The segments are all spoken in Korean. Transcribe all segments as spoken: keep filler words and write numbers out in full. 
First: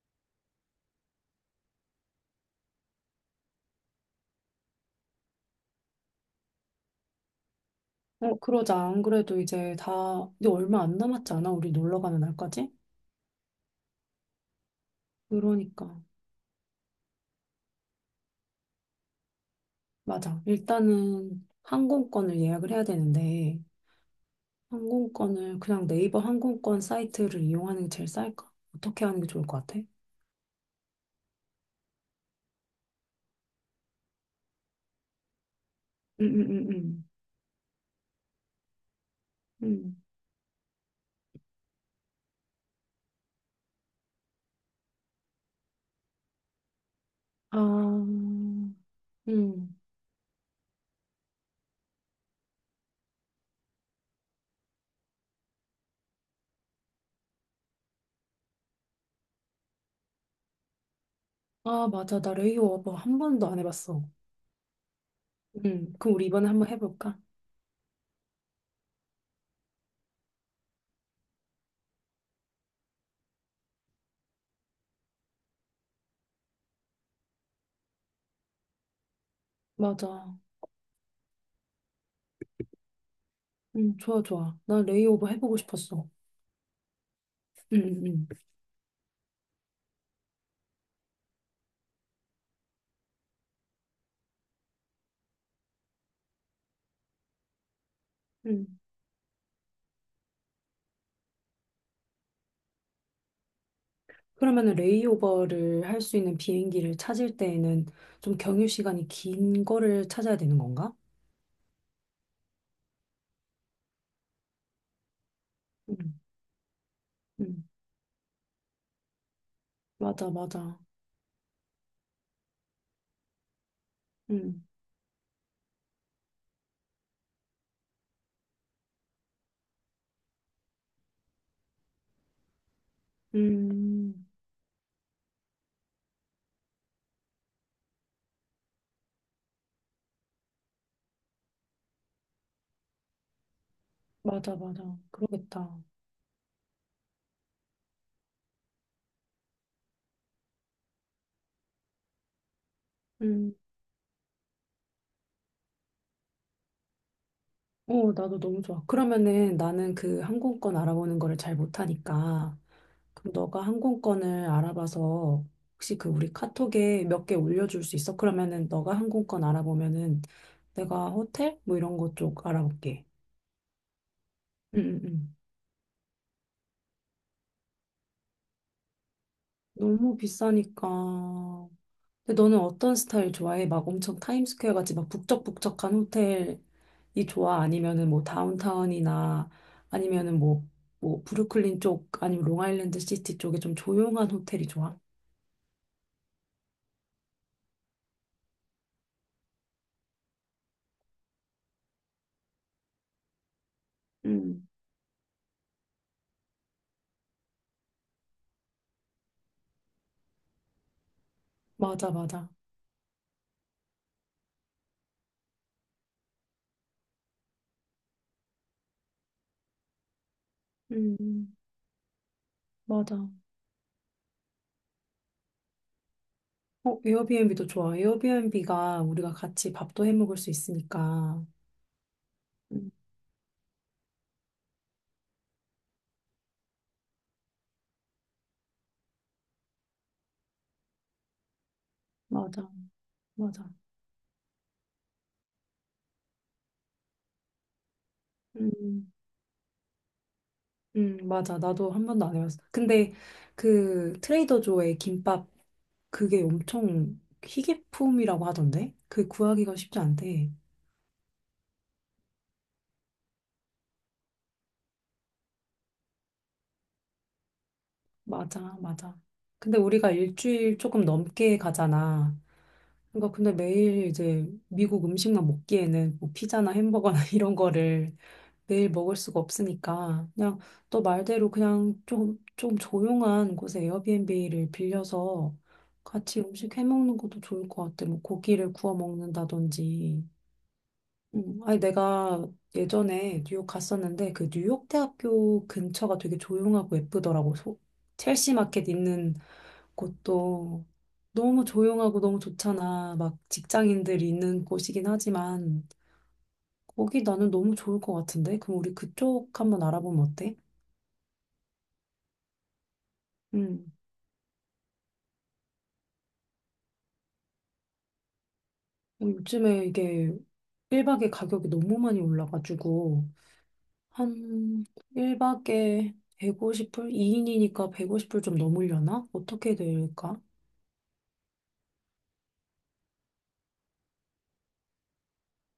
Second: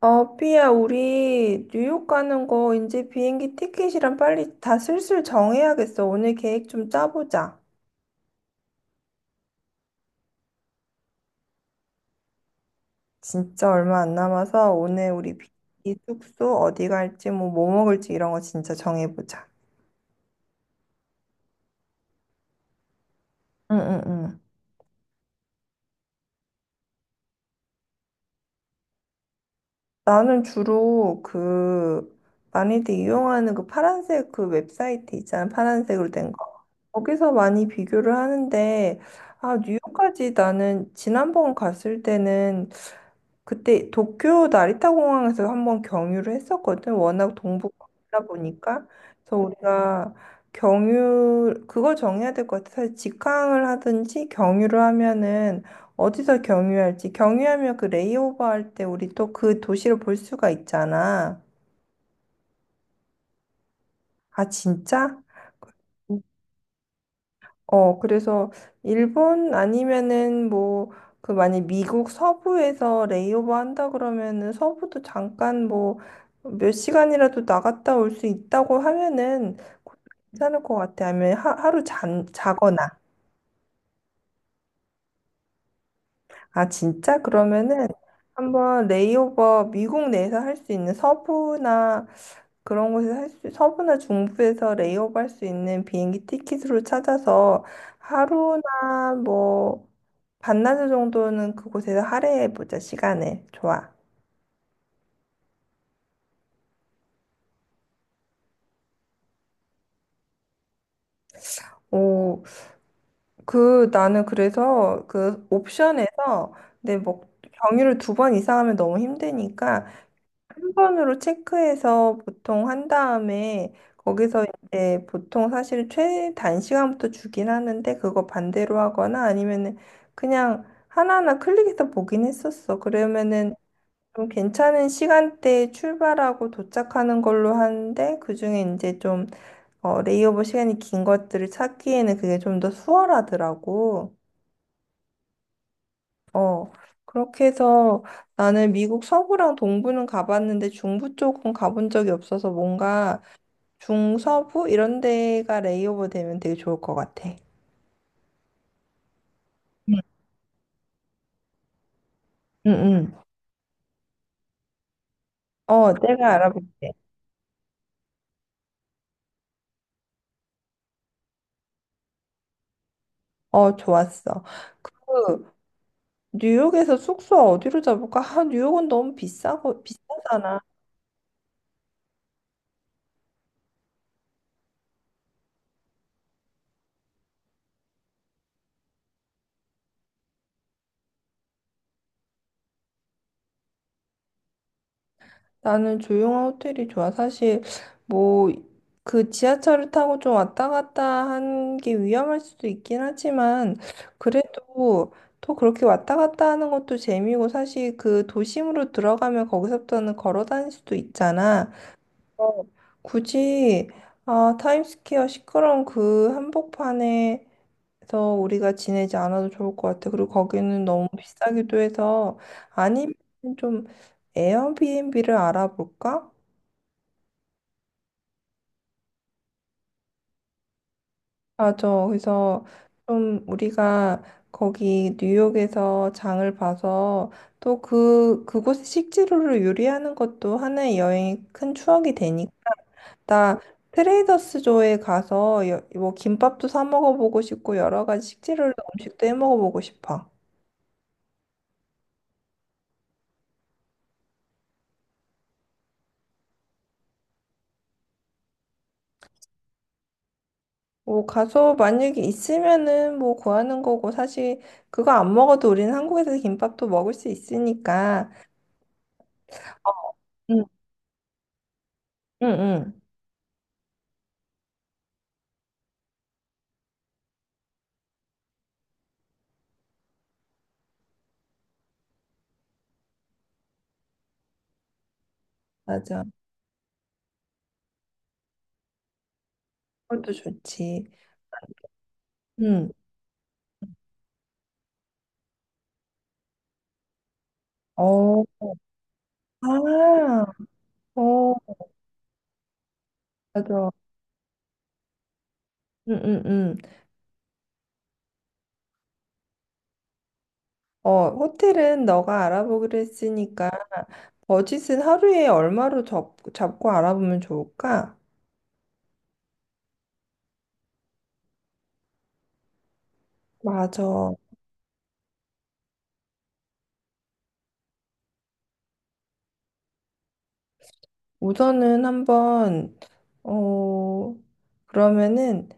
어, 삐야, 우리 뉴욕 가는 거 이제 비행기 티켓이랑 빨리 다 슬슬 정해야겠어. 오늘 계획 좀 짜보자. 어, 그러자. 안 그래도 이제 다, 근데 얼마 안 남았지 않아? 우리 놀러 가는 날까지? 진짜 얼마 안 남아서 오늘 우리 비행기 그러니까. 숙소 어디 갈지 뭐, 뭐 먹을지 이런 거 진짜 정해보자. 맞아. 일단은 항공권을 예약을 해야 되는데, 응응응. 항공권을 그냥 네이버 항공권 사이트를 이용하는 게 제일 쌀까? 어떻게 하는 게 좋을 것 같아? 응, 나는 주로 그 많이들 이용하는 그 파란색 그 웹사이트 있잖아. 파란색으로 응, 된 거. 응, 응. 거기서 많이 비교를 하는데, 아, 응. 뉴욕까지 나는 지난번 갔을 때는 그때 도쿄 나리타 공항에서 한번 경유를 했었거든. 워낙 아, 동북아다 보니까. 그래서 응. 우리가 경유, 그거 정해야 될 것 같아. 사실 직항을 하든지 경유를 하면은 어디서 경유할지. 경유하면 그 레이오버 할 때 우리 또 그 도시를 볼 수가 있잖아. 아, 맞아. 나 레이오버 한 번도 안 해봤어. 아, 진짜? 응. 그럼 우리 이번에 한번 해볼까? 어, 그래서 일본 아니면은 뭐 그 만약 미국 서부에서 레이오버 한다 그러면은 서부도 잠깐 뭐 몇 시간이라도 나갔다 올 수 있다고 하면은 맞아. 괜찮을 것 같아. 아니면 하, 하루 잔, 자거나. 응. 좋아, 좋아. 나 레이오버 해보고 싶었어. 아, 진짜? 응 그러면은 응 한번 레이오버 미국 내에서 할 수 있는 서부나 그런 곳을 할 수, 서부나 중부에서 레이업 할 수 있는 비행기 티켓으로 찾아서 응 하루나 뭐 반나절 정도는 그곳에서 할애해보자, 시간을. 좋아. 그러면은 레이오버를 할 수 있는 비행기를 찾을 때에는 좀 경유 시간이 긴 거를 찾아야 되는 건가? 오, 그, 나는 그래서 그 음, 옵션에서 내 뭐, 음, 경유를 두 번 이상 하면 너무 힘드니까 맞아, 한 맞아. 번으로 체크해서 보통 한 다음에 거기서 음, 이제 보통 사실 최단 시간부터 주긴 하는데 그거 반대로 하거나 아니면은 그냥 하나하나 클릭해서 보긴 했었어. 그러면은 음, 좀 괜찮은 시간대에 출발하고 도착하는 걸로 하는데 그중에 이제 좀 어, 레이오버 시간이 긴 것들을 찾기에는 그게 좀 더 수월하더라고. 맞아, 맞아. 그러겠다. 어, 그렇게 해서 나는 미국 서부랑 동부는 가봤는데 중부 쪽은 가본 적이 없어서 뭔가 음, 중서부 이런 데가 레이오버 되면 되게 좋을 것 같아. 어, 나도 너무 좋아. 그러면은 나는 음. 그 항공권 알아보는 거를 잘 못하니까. 응, 응. 그럼 너가 항공권을 알아봐서 어, 혹시 그 우리 내가 알아볼게. 카톡에 몇 개 올려줄 수 있어? 그러면은 너가 항공권 알아보면은 내가 호텔? 뭐 이런 거 쪽 알아볼게. 어, 좋았어. 응, 응, 응. 그, 뉴욕에서 숙소 어디로 잡을까? 아, 뉴욕은 너무 비싸고, 너무 비싸잖아. 비싸니까. 근데 너는 어떤 스타일 좋아해? 막 엄청 타임스퀘어 같이 막 북적북적한 호텔이 좋아? 아니면은 뭐 다운타운이나 아니면은 뭐, 뭐 브루클린 쪽 아니면 롱아일랜드 시티 쪽에 좀 조용한 호텔이 좋아? 나는 조용한 호텔이 좋아. 사실 뭐 그 지하철을 타고 좀 왔다 갔다 하는 게 위험할 수도 있긴 하지만 음, 그래도 또 그렇게 왔다 갔다 하는 것도 재미고 사실 그 도심으로 들어가면 거기서부터는 걸어 다닐 수도 있잖아. 맞아, 맞아. 어. 굳이 아, 타임스퀘어 시끄러운 그 한복판에 그래서 우리가 지내지 않아도 좋을 것 같아. 그리고 거기는 너무 음, 비싸기도 해서 아니면 맞아. 좀 에어비앤비를 알아볼까? 어, 에어비앤비도 좋아. 에어비앤비가 우리가 같이 밥도 해 먹을 수 있으니까. 맞아. 그래서 음, 좀 우리가 거기 뉴욕에서 장을 봐서 또 그, 그곳의 식재료를 요리하는 것도 하나의 여행의 큰 추억이 되니까. 맞아, 나 맞아. 트레이더스조에 가서 여- 뭐 김밥도 사 먹어보고 싶고 여러 가지 식재료로 음, 음식도 해 먹어보고 싶어. 음, 맞아. 나도 한 번도 안 해봤어. 근데 그 트레이더 조의 김밥 그게 엄청 희귀품이라고 하던데? 그 구하기가 쉽지 않대. 뭐 가서 만약에 있으면은 뭐 구하는 거고 사실 그거 안 먹어도 우리는 한국에서 김밥도 먹을 수 있으니까 맞아, 맞아. 근데 우리가 응, 일주일 조금 넘게 가잖아. 응, 응. 그러니까 근데 매일 이제 미국 음식만 먹기에는 뭐 피자나 햄버거나 이런 거를 매일 먹을 수가 없으니까 그냥 너 말대로 그냥 좀, 좀 조용한 곳에 에어비앤비를 빌려서 맞아. 같이 음식 해 먹는 것도 좋을 것 같아. 뭐 고기를 구워 먹는다든지. 그것도 좋지. 음, 아니 내가 응. 예전에 뉴욕 갔었는데 그 뉴욕 대학교 근처가 되게 조용하고 예쁘더라고. 소, 어, 첼시 마켓 있는 아, 곳도 어, 너무 조용하고 너무 좋잖아. 막 맞아. 직장인들이 있는 곳이긴 하지만 응, 응, 응. 거기 나는 너무 좋을 것 같은데? 그럼 우리 그쪽 한번 알아보면 어때? 어, 호텔은 너가 알아보기로 했으니까 음, 버짓은 하루에 얼마로 잡, 잡고 알아보면 좋을까? 어, 요즘에 이게 일 박에 가격이 너무 많이 올라가지고, 맞아. 한 일 박에 백오십 불? 이 인이니까 백오십 불 좀 넘으려나? 어떻게 될까? 우선은 한번 어 그러면은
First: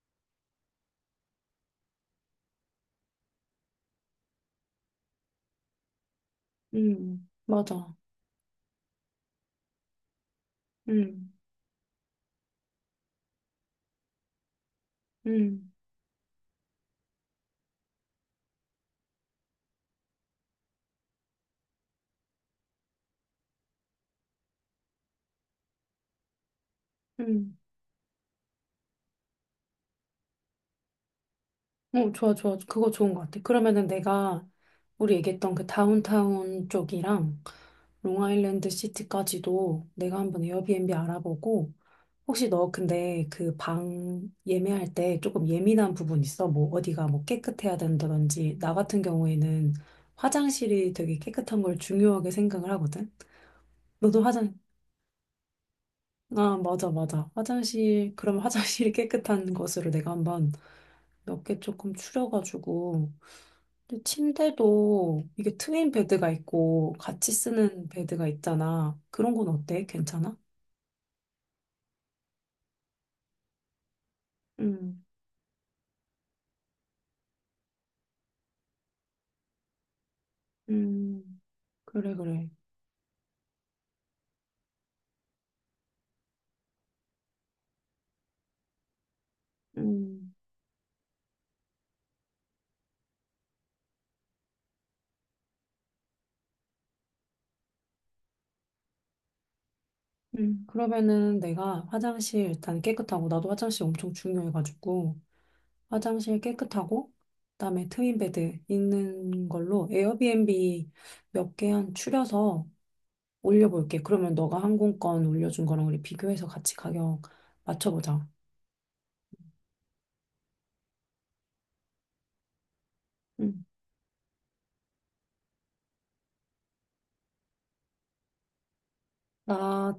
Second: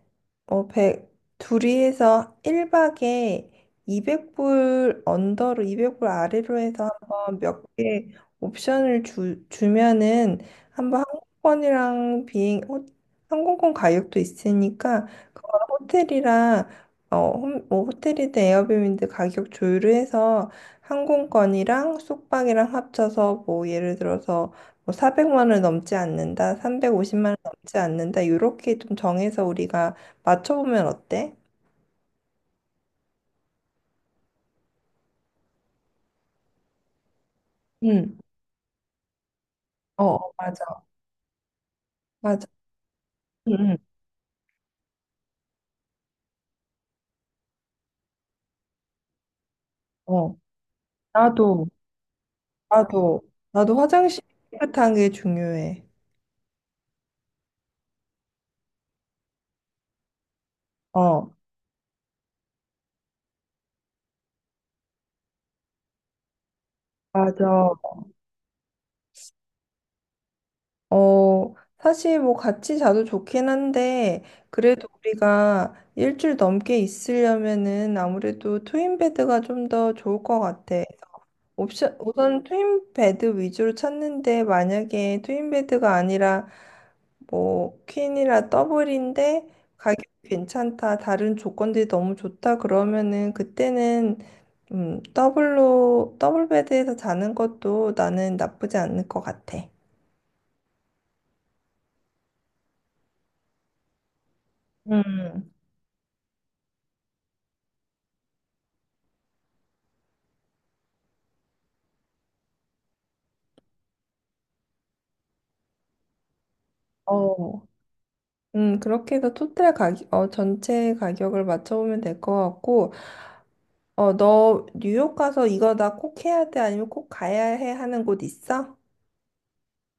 어 백 둘이 해서 일 박에 이백 불 언더로 이백 불 아래로 해서 음, 한번 몇 맞아. 개 옵션을 주, 주면은 한번 음, 항공권이랑 비행 호, 항공권 가격도 있으니까 그거 음, 호텔이랑 어, 홈- 뭐 호텔이든 에어비앤비 가격 조율을 해서 항공권이랑 숙박이랑 합쳐서 뭐 예를 들어서 뭐 사백만 원을 넘지 않는다, 삼백오십만 원을 음. 넘지 않는다, 요렇게 좀 정해서 우리가 맞춰보면 어때? 어, 좋아, 좋아. 그거 좋은 것 같아. 그러면은 내가 우리 얘기했던 그 다운타운 쪽이랑 응, 롱아일랜드 시티까지도 어, 내가 어, 한번 맞아, 에어비앤비 알아보고, 맞아. 혹시 너 근데 응, 그 응, 방 예매할 때 조금 예민한 부분 있어? 뭐 어디가 뭐 깨끗해야 된다든지 나 같은 경우에는 어. 화장실이 되게 깨끗한 나도, 걸 중요하게 생각을 하거든. 나도, 나도 화장실 너도 화장. 깨끗한 게 중요해. 아 맞아 맞아 화장실 그럼 화장실이 깨끗한 것으로 내가 한번 어, 몇 개 조금 추려가지고 근데 침대도 이게 트윈 베드가 있고 같이 맞아. 쓰는 베드가 있잖아. 그런 건 어때? 괜찮아? 어, 사실 뭐 같이 자도 좋긴 한데, 그래도 음, 우리가 일주일 넘게 있으려면은 아무래도 트윈베드가 좀 더 좋을 것 같아. 음, 옵션, 그래, 우선 그래. 트윈 베드 위주로 찾는데 만약에 트윈 베드가 아니라 뭐 퀸이라 더블인데 가격이 음. 괜찮다, 다른 조건들이 너무 좋다 그러면은 그때는 음, 더블로 더블 베드에서 자는 것도 나는 나쁘지 않을 것 같아. 음, 그러면은 내가 화장실 일단 깨끗하고, 나도 화장실 엄청 중요해가지고, 음, 화장실 깨끗하고, 그다음에 트윈베드 있는 걸로 에어비앤비 몇 개 한 추려서 올려볼게. 그러면 너가 항공권 올려준 거랑 우리 비교해서 같이 가격 어, 맞춰보자. 음, 그렇게 해서 토탈 가격, 어, 전체 가격을 맞춰보면 될 것 같고, 음. 어, 너 뉴욕 가서 이거 나 꼭 해야 돼? 아니면 꼭 가야 해? 하는 곳 있어? 나,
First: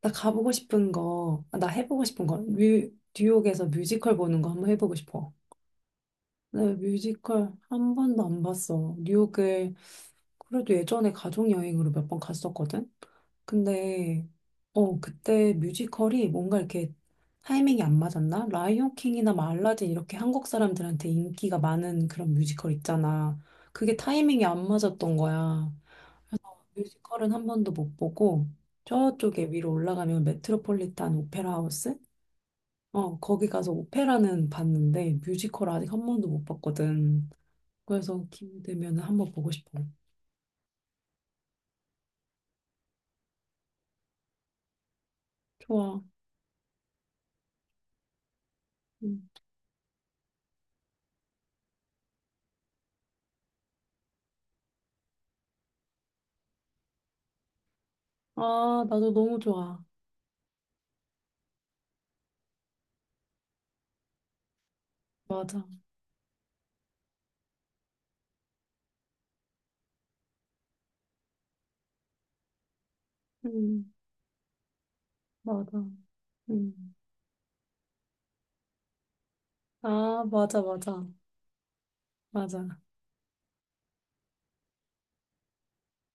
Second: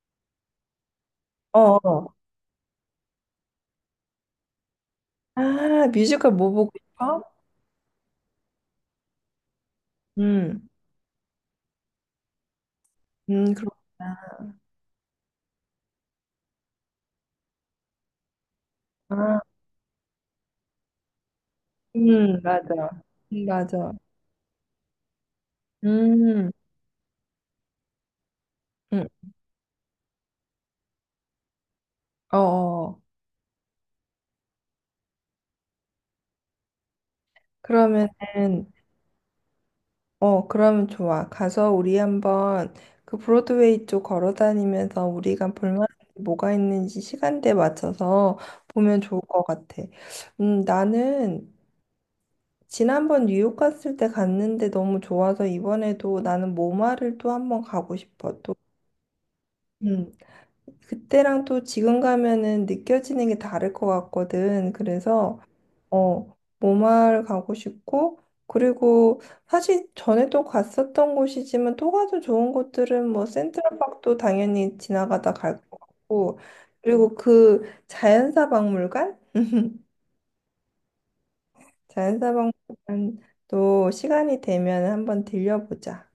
나 가보고 싶은 거, 아, 나 어. 해보고 어. 싶은 거, 뉴, 뉴욕에서 뮤지컬 보는 거 한번 해보고 싶어. 아, 뮤지컬 뭐 나 보고 싶어? 뮤지컬 한 번도 안 봤어. 뉴욕을 음. 그래도 예전에 가족 여행으로 몇 번 갔었거든. 음, 그렇구나. 근데 어 그때 뮤지컬이 뭔가 이렇게 타이밍이 안 맞았나? 라이온 킹이나 아, 막 알라딘 이렇게 한국 사람들한테 인기가 많은 그런 음, 뮤지컬 맞아. 있잖아. 음, 맞아. 그게 타이밍이 안 맞았던 거야. 음. 뮤지컬은 한 번도 못 보고 음. 저쪽에 위로 올라가면 메트로폴리탄 오페라 하우스? 어. 어. 어, 거기 가서 오페라는 봤는데 뮤지컬 아직 한 번도 못 봤거든. 그래서 그러면은 기회되면 한 번 보고 싶어. 어, 그러면 좋아. 가서 우리 한번 그 브로드웨이 쪽 걸어 다니면서 우리가 볼만한 좋아. 게 뭐가 있는지 시간대에 맞춰서 보면 좋을 음. 것 같아. 음, 나는 지난번 뉴욕 갔을 때 갔는데 너무 좋아서 이번에도 나는 모마를 또 한번 가고 싶어. 또. 아, 나도 너무 좋아. 음. 그때랑 또 지금 가면은 느껴지는 게 다를 것 같거든. 그래서 맞아. 어, 모마를 가고 싶고, 그리고 사실 전에 또 갔었던 곳이지만 또 가도 좋은 곳들은 뭐 음, 센트럴park도 당연히 지나가다 갈 것 맞아. 같고, 음. 그리고 그 자연사 박물관? 아, 맞아, 맞아. 자연사 맞아. 박물관도 시간이 되면 한번 들려보자.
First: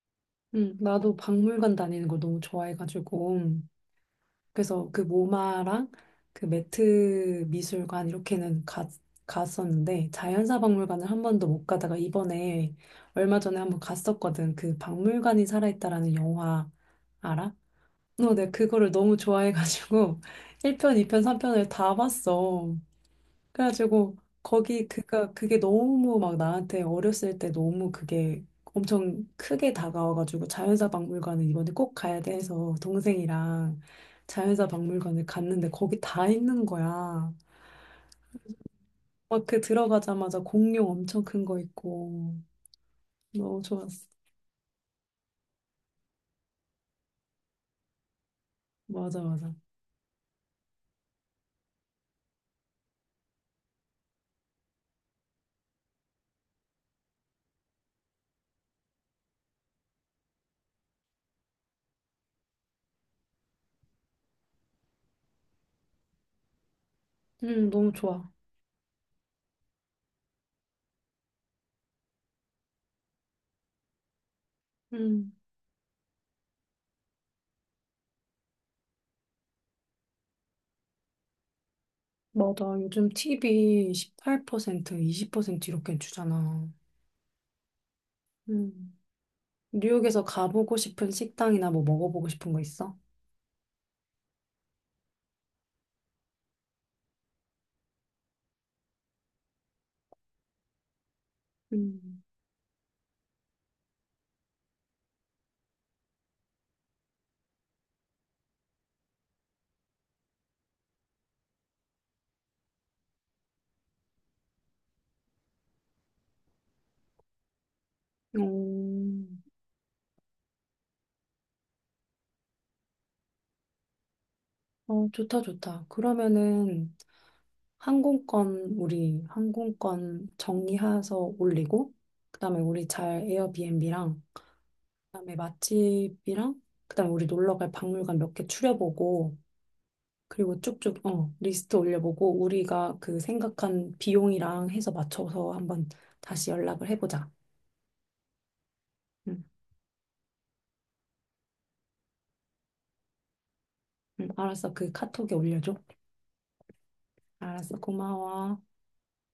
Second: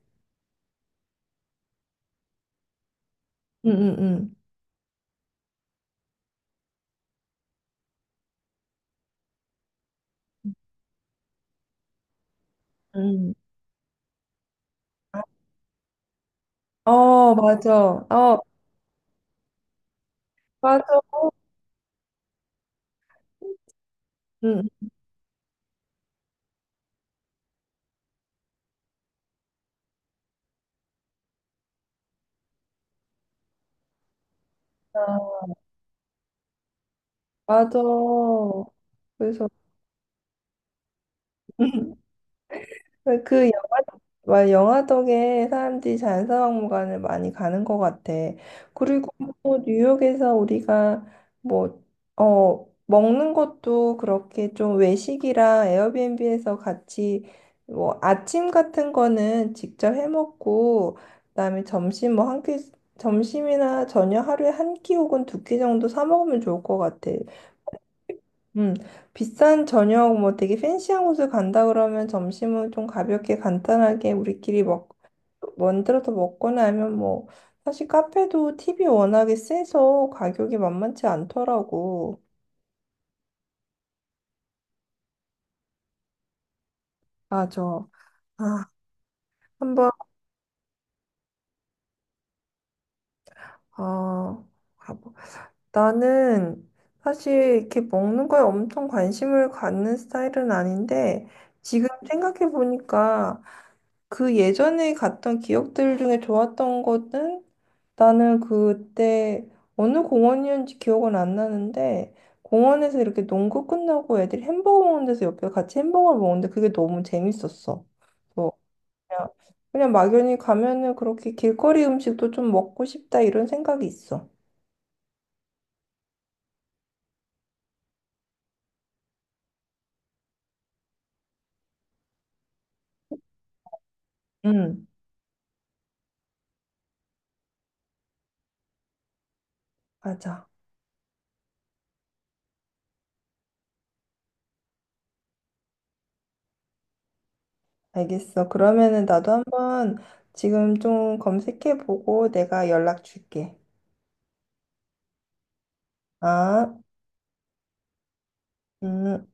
음, 나도 박물관 다니는 걸 너무 좋아해가지고. 응, 응, 응. 그래서 그 모마랑 그 매트 미술관 이렇게는 가, 갔었는데, 자연사 박물관을 한 번도 못 가다가 이번에 얼마 전에 한번 갔었거든. 그 박물관이 살아있다라는 영화 응. 어, 알아? 맞아. 어, 어, 내가 그거를 너무 좋아해가지고 맞아. 일 편, 이 편, 삼 편을 다 봤어. 그래가지고 응. 거기 그가 그게 너무 막 나한테 어렸을 때 너무 그게 엄청 크게 다가와가지고 자연사 박물관을 이번에 꼭 가야 돼 해서 동생이랑 자연사 박물관을 갔는데 거기 다 있는 거야. 맞아. 막 그래서 그 들어가자마자 공룡 엄청 큰 거 있고 그 너무 영화, 좋았어. 와, 영화 덕에 사람들이 자연사박물관을 많이 가는 것 같아. 그리고 맞아 맞아. 또 뉴욕에서 우리가 뭐, 어, 먹는 것도 그렇게 좀 외식이랑 에어비앤비에서 같이 뭐 아침 같은 거는 직접 해 먹고, 그다음에 점심 뭐 한 끼, 점심이나 저녁 하루에 한 끼 혹은 두 끼 정도 사 먹으면 좋을 것 같아. 음 너무 좋아. 음, 비싼 저녁 뭐 되게 팬시한 곳을 간다 그러면 점심은 좀 가볍게 간단하게 우리끼리 먹 음 만들어서 먹거나 하면 뭐 사실 카페도 팁이 워낙에 세서 가격이 만만치 않더라고. 맞아. 요즘 티비 십팔 퍼센트 이십 퍼센트 이렇게 주잖아. 맞아. 아, 음. 한번 뉴욕에서 가보고 싶은 식당이나 뭐 먹어보고 싶은 거 있어? 어 가보. 나는 사실 이렇게 먹는 거에 엄청 관심을 갖는 스타일은 아닌데 지금 음. 생각해 보니까 그 예전에 갔던 기억들 중에 좋았던 것은 나는 그때 어느 공원이었는지 기억은 안 나는데 공원에서 이렇게 농구 끝나고 애들이 햄버거 먹는 데서 옆에 같이 햄버거를 먹는데 그게 너무 재밌었어. 그래서 어, 그냥, 그냥 막연히 가면은 그렇게 길거리 음식도 좀 먹고 싶다 이런 생각이 있어. 어, 좋다, 좋다. 그러면은 항공권, 우리 항공권 정리해서 올리고, 그다음에 우리 잘 에어비앤비랑, 응, 그다음에 맛집이랑, 그다음에 우리 놀러 갈 박물관 몇 개 추려보고, 맞아. 그리고 쭉쭉, 어, 리스트 올려보고, 우리가 그 생각한 비용이랑 해서 맞춰서 한번 다시 연락을 해보자. 알겠어. 그러면은 나도 응, 한번 지금 좀 검색해보고 내가 연락 줄게. 응, 알았어. 그 카톡에 올려줘. 아, 알았어. 고마워. 음.